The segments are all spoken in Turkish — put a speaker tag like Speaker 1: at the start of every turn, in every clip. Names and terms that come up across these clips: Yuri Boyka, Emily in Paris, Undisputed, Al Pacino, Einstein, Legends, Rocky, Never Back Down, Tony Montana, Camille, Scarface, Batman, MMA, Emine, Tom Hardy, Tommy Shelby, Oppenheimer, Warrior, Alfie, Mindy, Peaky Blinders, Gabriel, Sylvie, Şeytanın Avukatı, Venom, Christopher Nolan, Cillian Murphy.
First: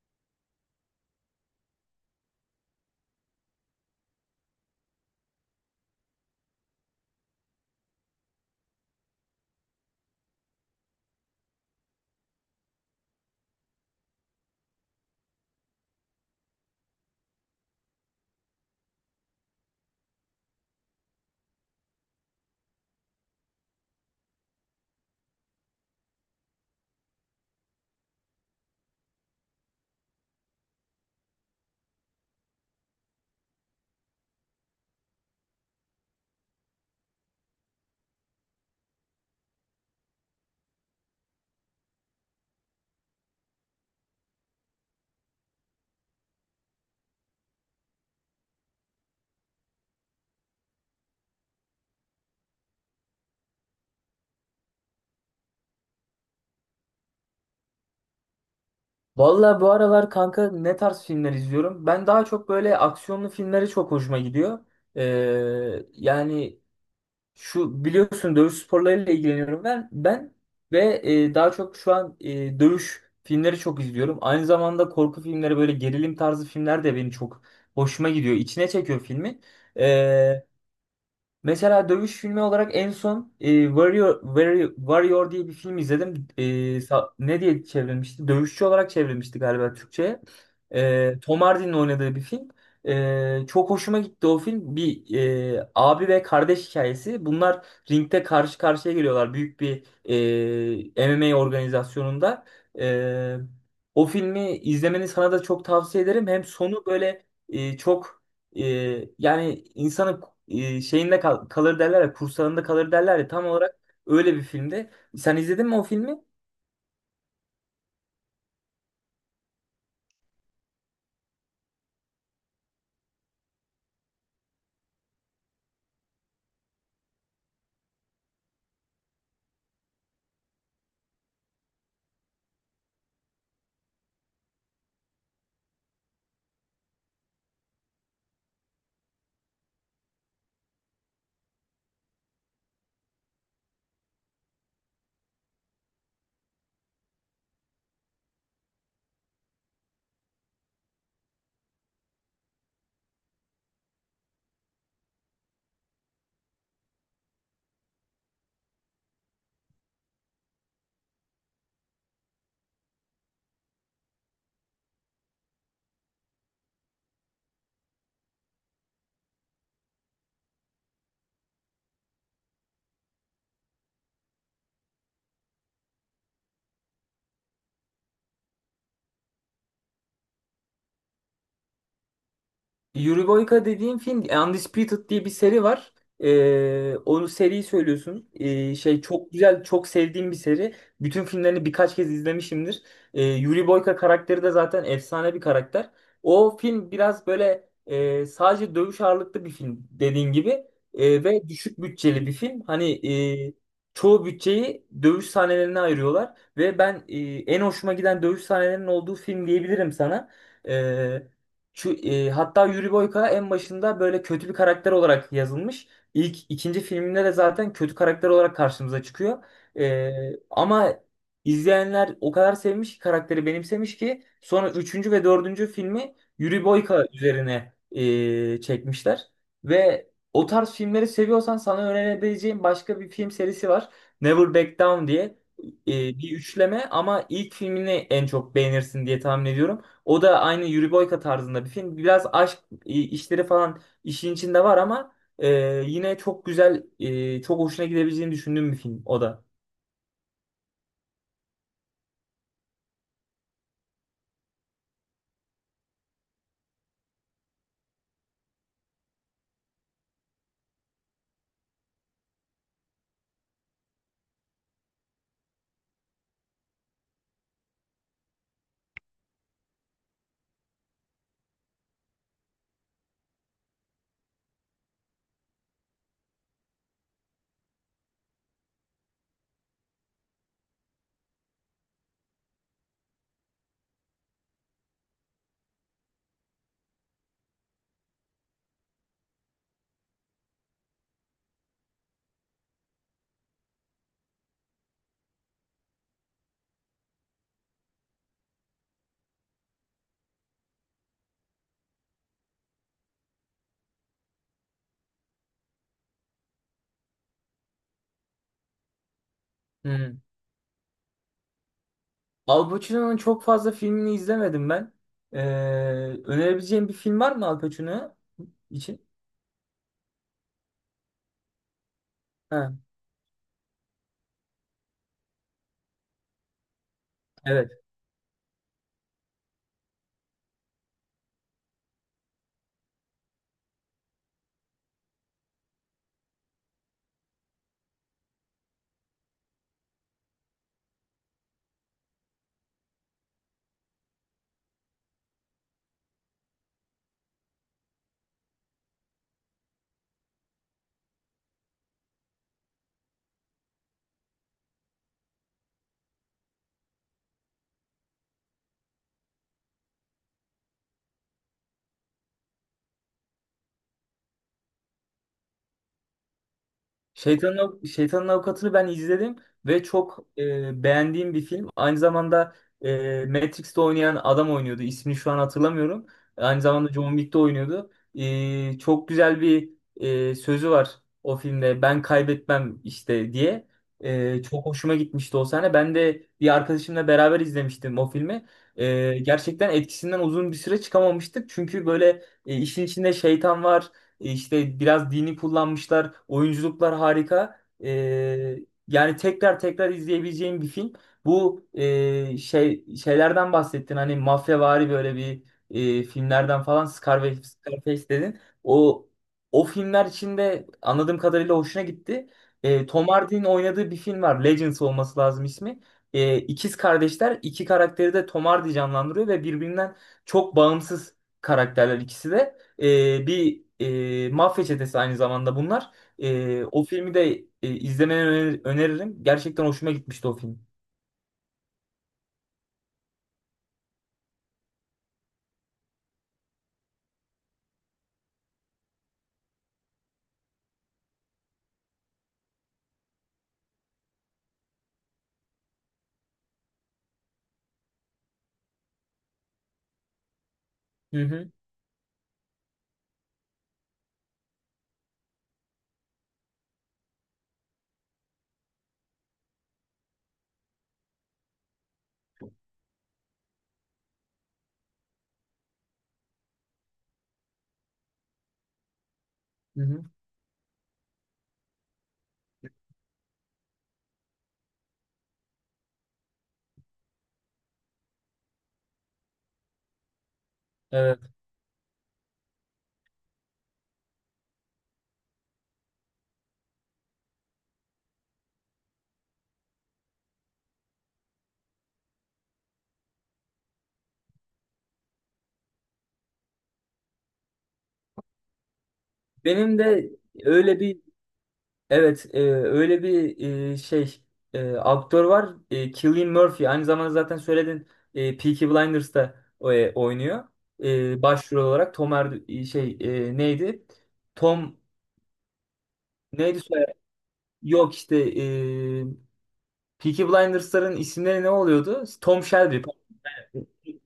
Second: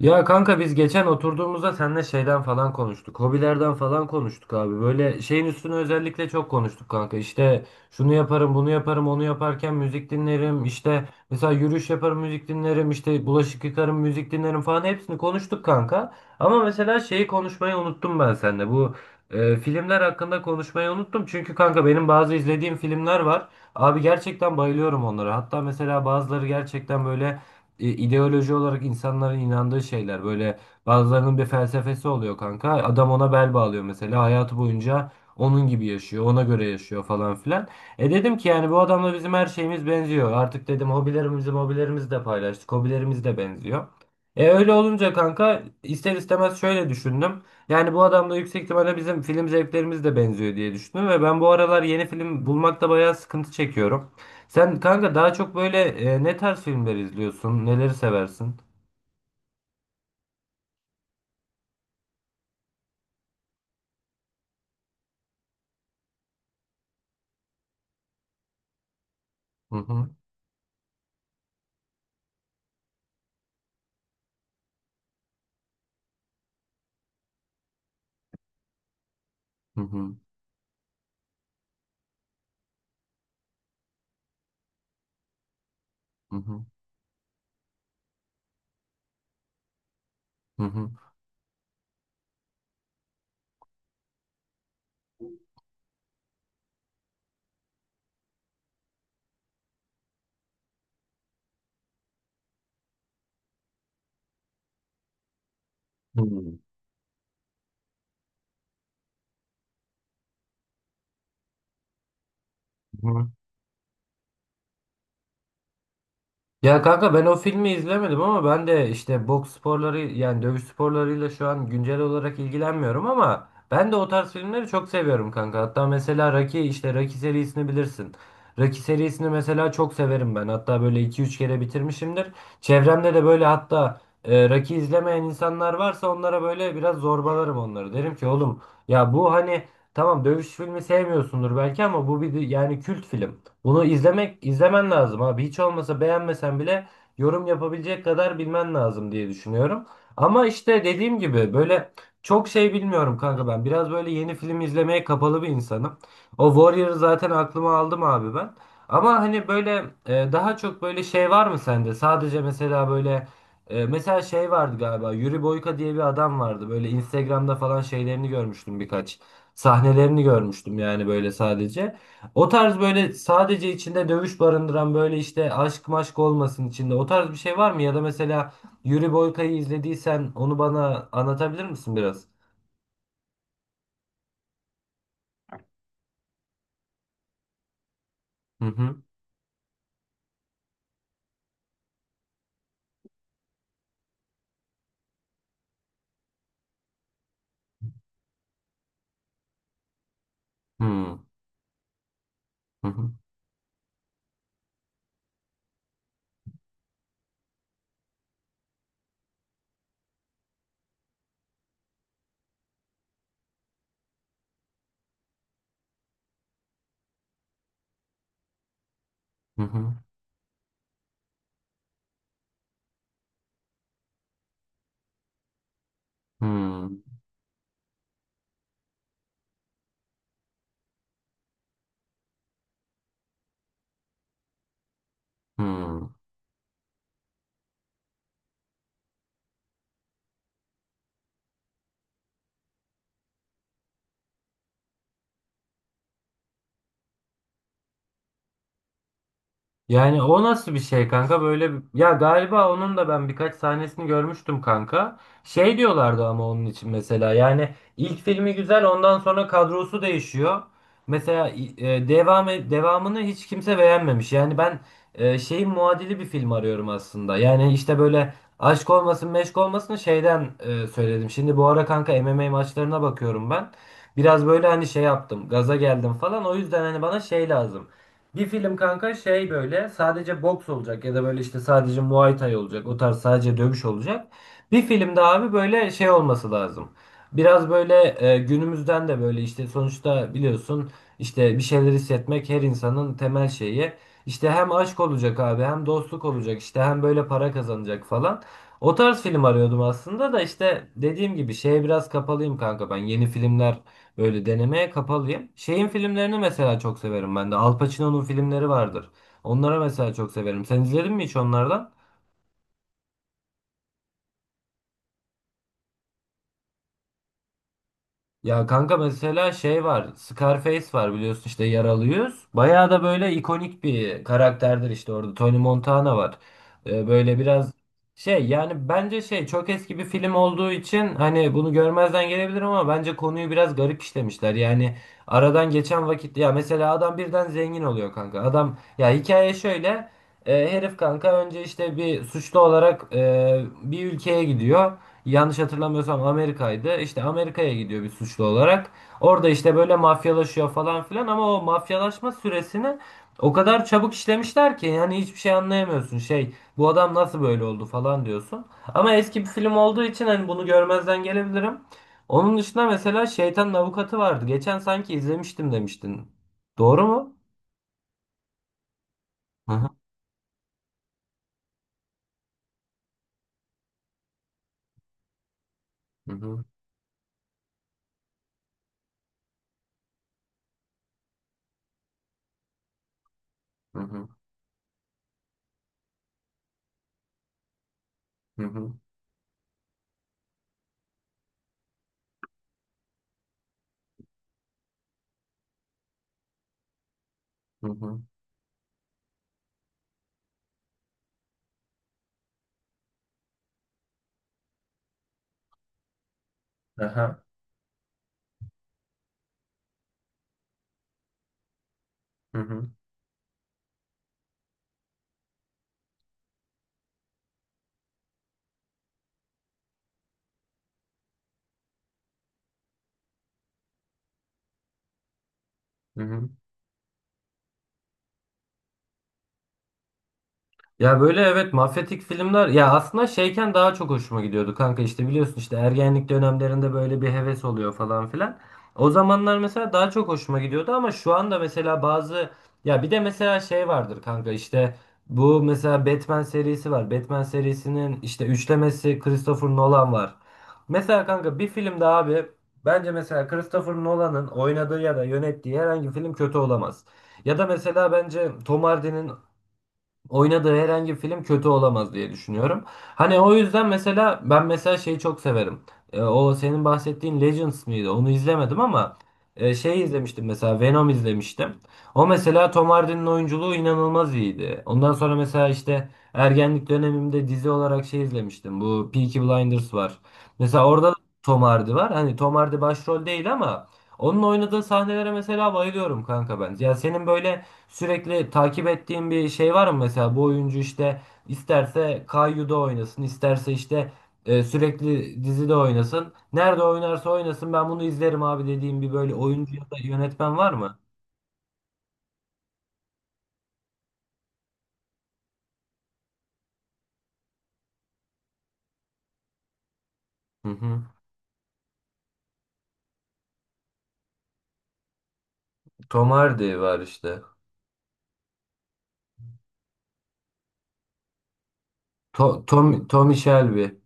Speaker 1: Ya kanka biz geçen oturduğumuzda seninle şeyden falan konuştuk. Hobilerden falan konuştuk abi. Böyle şeyin üstüne özellikle çok konuştuk kanka. İşte şunu yaparım, bunu yaparım, onu yaparken müzik dinlerim. İşte mesela yürüyüş yaparım, müzik dinlerim. İşte bulaşık yıkarım, müzik dinlerim falan hepsini konuştuk kanka. Ama mesela şeyi konuşmayı unuttum ben seninle. Bu filmler hakkında konuşmayı unuttum. Çünkü kanka benim bazı izlediğim filmler var. Abi gerçekten bayılıyorum onlara. Hatta mesela bazıları gerçekten böyle ideoloji olarak insanların inandığı şeyler. Böyle bazılarının bir felsefesi oluyor kanka. Adam ona bel bağlıyor mesela. Hayatı boyunca onun gibi yaşıyor. Ona göre yaşıyor falan filan. E dedim ki yani bu adamla bizim her şeyimiz benziyor. Artık dedim hobilerimizi de paylaştık. Hobilerimiz de benziyor. E öyle olunca kanka ister istemez şöyle düşündüm. Yani bu adamla yüksek ihtimalle bizim film zevklerimiz de benziyor diye düşündüm ve ben bu aralar yeni film bulmakta bayağı sıkıntı çekiyorum. Sen kanka daha çok böyle ne tarz filmler izliyorsun? Neleri seversin?
Speaker 2: Vallahi bu aralar kanka ne tarz filmler izliyorum? Ben daha çok böyle aksiyonlu filmleri çok hoşuma gidiyor. Yani şu biliyorsun dövüş sporlarıyla ilgileniyorum
Speaker 1: Hı
Speaker 2: ben.
Speaker 1: hı.
Speaker 2: Daha çok şu an dövüş filmleri çok izliyorum. Aynı zamanda korku filmleri böyle gerilim tarzı filmler de benim çok hoşuma gidiyor. İçine çekiyor filmi.
Speaker 1: Hı hı.
Speaker 2: Ee, Mesela dövüş filmi olarak en son Warrior diye bir film izledim.
Speaker 1: Hı hı.
Speaker 2: Ne diye çevrilmişti? Dövüşçü olarak çevrilmişti galiba Türkçe'ye.
Speaker 1: Hı hı.
Speaker 2: Tom Hardy'nin oynadığı bir film. Çok hoşuma gitti o film. Bir abi ve kardeş hikayesi. Bunlar ringde karşı karşıya geliyorlar büyük bir MMA organizasyonunda. E, O filmi izlemeni sana da çok tavsiye ederim. Hem sonu böyle çok yani insanın kalır derler ya, kursağında kalır
Speaker 1: Hı
Speaker 2: derler ya
Speaker 1: hı.
Speaker 2: tam olarak öyle bir filmde. Sen izledin mi o filmi?
Speaker 1: Ya kanka ben o filmi izlemedim ama ben de işte boks sporları yani dövüş sporlarıyla şu an güncel olarak ilgilenmiyorum ama ben de o tarz filmleri çok seviyorum kanka. Hatta mesela Rocky işte Rocky serisini bilirsin. Rocky serisini mesela çok severim ben. Hatta böyle iki üç kere bitirmişimdir. Çevremde de böyle hatta Rocky izlemeyen insanlar varsa onlara böyle biraz zorbalarım onları. Derim ki oğlum ya bu hani tamam dövüş filmi sevmiyorsundur belki ama bu bir yani kült film. Bunu izlemen lazım abi. Hiç olmasa beğenmesen bile yorum yapabilecek kadar bilmen lazım diye düşünüyorum. Ama işte dediğim gibi böyle çok şey bilmiyorum kanka ben. Biraz böyle yeni film izlemeye kapalı bir insanım. O Warrior'ı zaten aklıma aldım abi ben. Ama hani böyle daha çok böyle şey var mı sende? Sadece mesela böyle mesela şey vardı galiba. Yuri Boyka diye bir adam vardı. Böyle Instagram'da falan şeylerini görmüştüm birkaç. Sahnelerini görmüştüm yani böyle sadece. O tarz böyle sadece içinde dövüş barındıran böyle işte aşk maşk olmasın içinde. O tarz bir şey var mı? Ya da mesela Yuri Boyka'yı izlediysen onu bana anlatabilir misin biraz?
Speaker 2: Yuri Boyka dediğin film Undisputed diye bir seri var. Onu seriyi söylüyorsun.
Speaker 1: Hı
Speaker 2: Şey
Speaker 1: hı.
Speaker 2: çok güzel, çok sevdiğim bir seri. Bütün filmlerini birkaç kez izlemişimdir. Yuri Boyka karakteri de zaten efsane bir karakter. O film biraz böyle sadece dövüş ağırlıklı bir film dediğin gibi.
Speaker 1: Hı hı.
Speaker 2: Ve düşük bütçeli bir film.
Speaker 1: Hı
Speaker 2: Hani
Speaker 1: hı.
Speaker 2: e, çoğu bütçeyi dövüş sahnelerine ayırıyorlar ve ben en hoşuma giden dövüş sahnelerinin olduğu film diyebilirim sana. Ee, Hatta Yuri Boyka en başında böyle kötü bir karakter olarak yazılmış. İlk ikinci filminde de zaten kötü karakter olarak karşımıza çıkıyor.
Speaker 1: Hı
Speaker 2: E, Ama izleyenler o kadar sevmiş ki karakteri benimsemiş ki sonra üçüncü ve dördüncü filmi Yuri
Speaker 1: hı.
Speaker 2: Boyka üzerine çekmişler. Ve o tarz filmleri seviyorsan sana önerebileceğim başka bir film serisi var. Never Back Down diye
Speaker 1: Hı hı.
Speaker 2: bir üçleme ama ilk filmini en çok beğenirsin diye tahmin ediyorum. O da aynı Yuri Boyka tarzında bir film. Biraz aşk işleri falan işin içinde var ama e, yine çok güzel, çok hoşuna gidebileceğini düşündüğüm bir film o da.
Speaker 1: Yani o nasıl bir şey kanka böyle ya galiba onun da ben birkaç sahnesini görmüştüm kanka. Şey diyorlardı ama onun için mesela yani ilk filmi güzel ondan sonra kadrosu değişiyor. Mesela devamını hiç kimse beğenmemiş. Yani ben şeyin muadili bir film arıyorum aslında. Yani işte böyle aşk olmasın meşk olmasın şeyden söyledim. Şimdi bu ara kanka MMA maçlarına bakıyorum ben. Biraz böyle hani şey yaptım gaza geldim falan o yüzden hani bana şey lazım. Bir film kanka şey böyle sadece boks olacak ya da böyle işte sadece Muay Thai olacak. O tarz sadece dövüş olacak. Bir filmde abi böyle şey olması lazım. Biraz böyle günümüzden de böyle işte sonuçta biliyorsun işte bir şeyler hissetmek her insanın temel şeyi. İşte hem aşk olacak abi hem dostluk olacak işte hem böyle para kazanacak falan. O tarz film arıyordum aslında da işte dediğim gibi şeye biraz kapalıyım kanka ben yeni filmler böyle denemeye kapalıyım. Şeyin filmlerini mesela çok severim ben de. Al Pacino'nun filmleri vardır. Onlara mesela
Speaker 2: Hmm.
Speaker 1: çok severim. Sen izledin mi hiç onlardan?
Speaker 2: Al Pacino'nun çok fazla filmini izlemedim ben. E, Önerebileceğim bir film var mı Al Pacino
Speaker 1: Ya kanka
Speaker 2: için?
Speaker 1: mesela şey var. Scarface var biliyorsun işte yaralıyız.
Speaker 2: Ha,
Speaker 1: Bayağı da böyle ikonik bir karakterdir işte orada. Tony Montana var. Böyle
Speaker 2: evet.
Speaker 1: biraz şey yani bence şey çok eski bir film olduğu için hani bunu görmezden gelebilir ama bence konuyu biraz garip işlemişler. Yani aradan geçen vakit ya mesela adam birden zengin oluyor kanka. Adam ya hikaye şöyle. Herif kanka önce işte bir suçlu olarak bir ülkeye gidiyor yanlış hatırlamıyorsam Amerika'ydı. İşte Amerika'ya gidiyor bir suçlu olarak. Orada işte böyle mafyalaşıyor falan filan ama o mafyalaşma süresini o kadar çabuk işlemişler ki yani hiçbir şey anlayamıyorsun. Şey bu adam nasıl böyle oldu falan diyorsun. Ama eski bir film olduğu için hani bunu görmezden gelebilirim. Onun dışında mesela Şeytanın Avukatı vardı. Geçen sanki izlemiştim demiştin. Doğru mu?
Speaker 2: Şeytanın Avukatı'nı ben izledim
Speaker 1: Hı
Speaker 2: ve
Speaker 1: hı.
Speaker 2: çok beğendiğim bir film. Aynı zamanda Matrix'te oynayan adam oynuyordu. İsmini şu an hatırlamıyorum.
Speaker 1: Hı
Speaker 2: Aynı
Speaker 1: hı,
Speaker 2: zamanda John Wick'te oynuyordu. Çok güzel bir sözü var o filmde. Ben kaybetmem işte diye.
Speaker 1: hı hı,
Speaker 2: Çok hoşuma gitmişti o sahne. Ben de bir arkadaşımla beraber izlemiştim o filmi.
Speaker 1: hı hı,
Speaker 2: Gerçekten etkisinden uzun bir süre çıkamamıştık. Çünkü böyle işin içinde şeytan var. İşte biraz dini kullanmışlar. Oyunculuklar harika.
Speaker 1: hı hı.
Speaker 2: Yani tekrar tekrar izleyebileceğim bir film. Bu şeylerden bahsettin. Hani mafyavari böyle bir filmlerden falan
Speaker 1: Aha,
Speaker 2: Scarface dedin. O O filmler içinde anladığım kadarıyla hoşuna gitti.
Speaker 1: hı hı,
Speaker 2: Tom Hardy'nin oynadığı bir film var. Legends olması lazım ismi. İkiz kardeşler. İki karakteri de Tom Hardy canlandırıyor ve birbirinden çok bağımsız karakterler ikisi de. Bir mafya çetesi aynı zamanda bunlar.
Speaker 1: hı hı.
Speaker 2: O filmi de öneririm. Gerçekten hoşuma gitmişti o film.
Speaker 1: Ya böyle evet mafyatik filmler ya aslında şeyken daha çok hoşuma gidiyordu kanka işte biliyorsun işte ergenlik dönemlerinde böyle bir heves oluyor falan filan. O zamanlar mesela daha çok hoşuma gidiyordu ama şu anda mesela bazı ya bir de mesela şey vardır kanka işte bu mesela Batman serisi var. Batman serisinin işte üçlemesi Christopher Nolan var.
Speaker 2: Hı
Speaker 1: Mesela
Speaker 2: hı,
Speaker 1: kanka bir filmde abi bence mesela Christopher Nolan'ın oynadığı ya da yönettiği herhangi bir film kötü olamaz. Ya da mesela bence Tom Hardy'nin oynadığı herhangi bir film kötü olamaz diye düşünüyorum. Hani o yüzden mesela ben mesela şeyi çok severim. E, o senin bahsettiğin Legends miydi? Onu izlemedim ama
Speaker 2: hı
Speaker 1: şey
Speaker 2: hı.
Speaker 1: izlemiştim mesela Venom izlemiştim. O mesela Tom Hardy'nin oyunculuğu inanılmaz iyiydi. Ondan sonra mesela işte ergenlik dönemimde dizi olarak şey izlemiştim. Bu Peaky Blinders var. Mesela orada da
Speaker 2: Evet.
Speaker 1: Tom Hardy var. Hani Tom Hardy başrol değil ama onun oynadığı sahnelere mesela bayılıyorum kanka ben. Ya senin böyle sürekli takip ettiğin bir şey var mı mesela bu oyuncu işte isterse Kayyu'da oynasın, isterse işte sürekli dizide oynasın. Nerede oynarsa oynasın ben bunu izlerim abi dediğim bir böyle oyuncu
Speaker 2: Benim
Speaker 1: ya da
Speaker 2: de
Speaker 1: yönetmen var
Speaker 2: öyle
Speaker 1: mı?
Speaker 2: bir öyle bir e, şey aktör var. Cillian Murphy aynı zamanda zaten söyledin Peaky Blinders'ta oynuyor.
Speaker 1: Hı hı.
Speaker 2: Başrol olarak Tom Er şey e, neydi? Tom
Speaker 1: Tom
Speaker 2: neydi
Speaker 1: Hardy
Speaker 2: soyadı?
Speaker 1: var işte.
Speaker 2: Yok işte Peaky Blinders'ların isimleri ne oluyordu? Tom
Speaker 1: To
Speaker 2: Shelby.
Speaker 1: Tom Tommy Shelby.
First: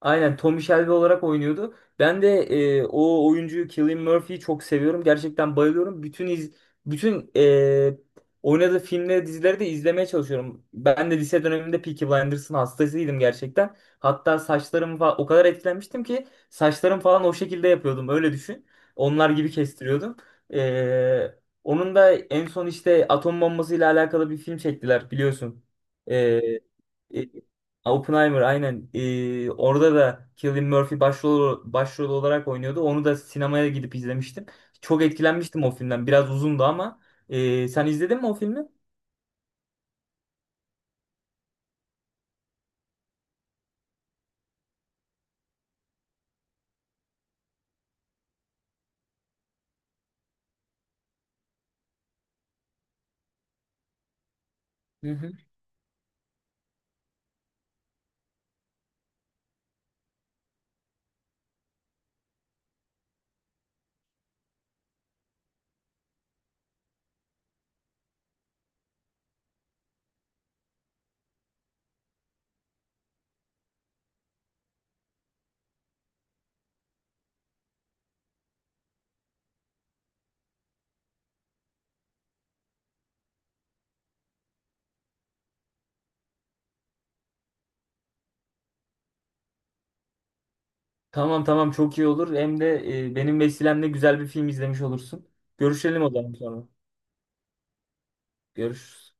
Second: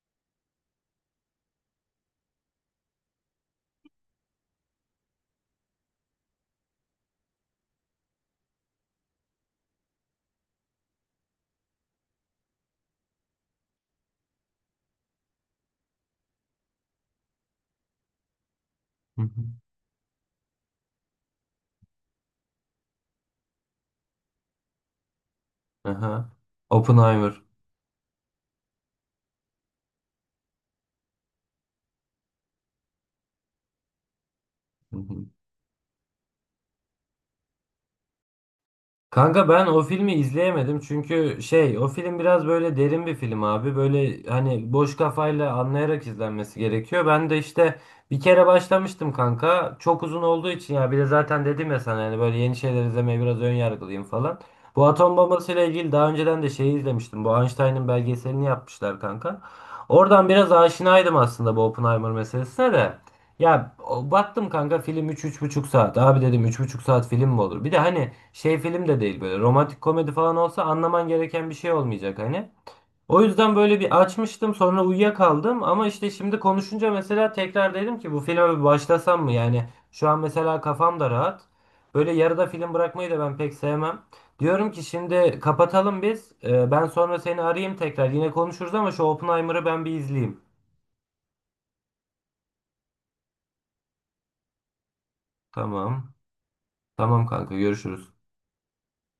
Speaker 2: Aynen Tommy Shelby olarak oynuyordu. Ben de o oyuncuyu Cillian Murphy'yi çok seviyorum. Gerçekten bayılıyorum. Bütün oynadığı filmleri, dizileri de izlemeye çalışıyorum. Ben de lise döneminde Peaky Blinders'ın hastasıydım gerçekten. Hatta saçlarım falan o kadar etkilenmiştim ki saçlarım falan o şekilde yapıyordum. Öyle düşün.
Speaker 1: Hı
Speaker 2: Onlar
Speaker 1: hı.
Speaker 2: gibi kestiriyordum. E, Onun da en son işte atom bombasıyla alakalı bir film çektiler biliyorsun.
Speaker 1: Aha.
Speaker 2: E, e,
Speaker 1: Oppenheimer.
Speaker 2: Oppenheimer aynen. Orada da Cillian Murphy başrol olarak oynuyordu. Onu da sinemaya gidip izlemiştim.
Speaker 1: Hı
Speaker 2: Çok
Speaker 1: hı.
Speaker 2: etkilenmiştim o filmden. Biraz uzundu ama. Sen izledin mi o filmi?
Speaker 1: Kanka ben o filmi izleyemedim çünkü şey o film biraz böyle derin bir film abi. Böyle hani boş kafayla anlayarak izlenmesi gerekiyor. Ben de işte bir kere başlamıştım kanka. Çok uzun olduğu için ya bir de zaten dedim ya sana yani böyle yeni şeyler izlemeye biraz ön yargılıyım falan. Bu
Speaker 2: Hı
Speaker 1: atom
Speaker 2: hı.
Speaker 1: bombasıyla ilgili daha önceden de şeyi izlemiştim. Bu Einstein'ın belgeselini yapmışlar kanka. Oradan biraz aşinaydım aslında bu Oppenheimer meselesine de. Baktım kanka film üç üç buçuk saat. Abi dedim üç buçuk saat film mi olur? Bir de hani şey film de değil böyle romantik komedi falan olsa anlaman gereken bir şey olmayacak hani. O yüzden böyle bir açmıştım sonra uyuyakaldım ama işte şimdi konuşunca mesela tekrar dedim ki bu filme bir başlasam mı? Yani şu an mesela kafam da rahat. Böyle yarıda film bırakmayı da ben pek sevmem. Diyorum ki şimdi kapatalım biz. Ben sonra seni arayayım tekrar. Yine konuşuruz ama şu Oppenheimer'ı ben bir izleyeyim.
Speaker 2: Tamam, tamam, çok iyi olur. Hem de benim vesilemle güzel bir film izlemiş olursun. Görüşelim o
Speaker 1: Tamam.
Speaker 2: zaman sonra.
Speaker 1: Tamam kanka görüşürüz.
Speaker 2: Görüşürüz.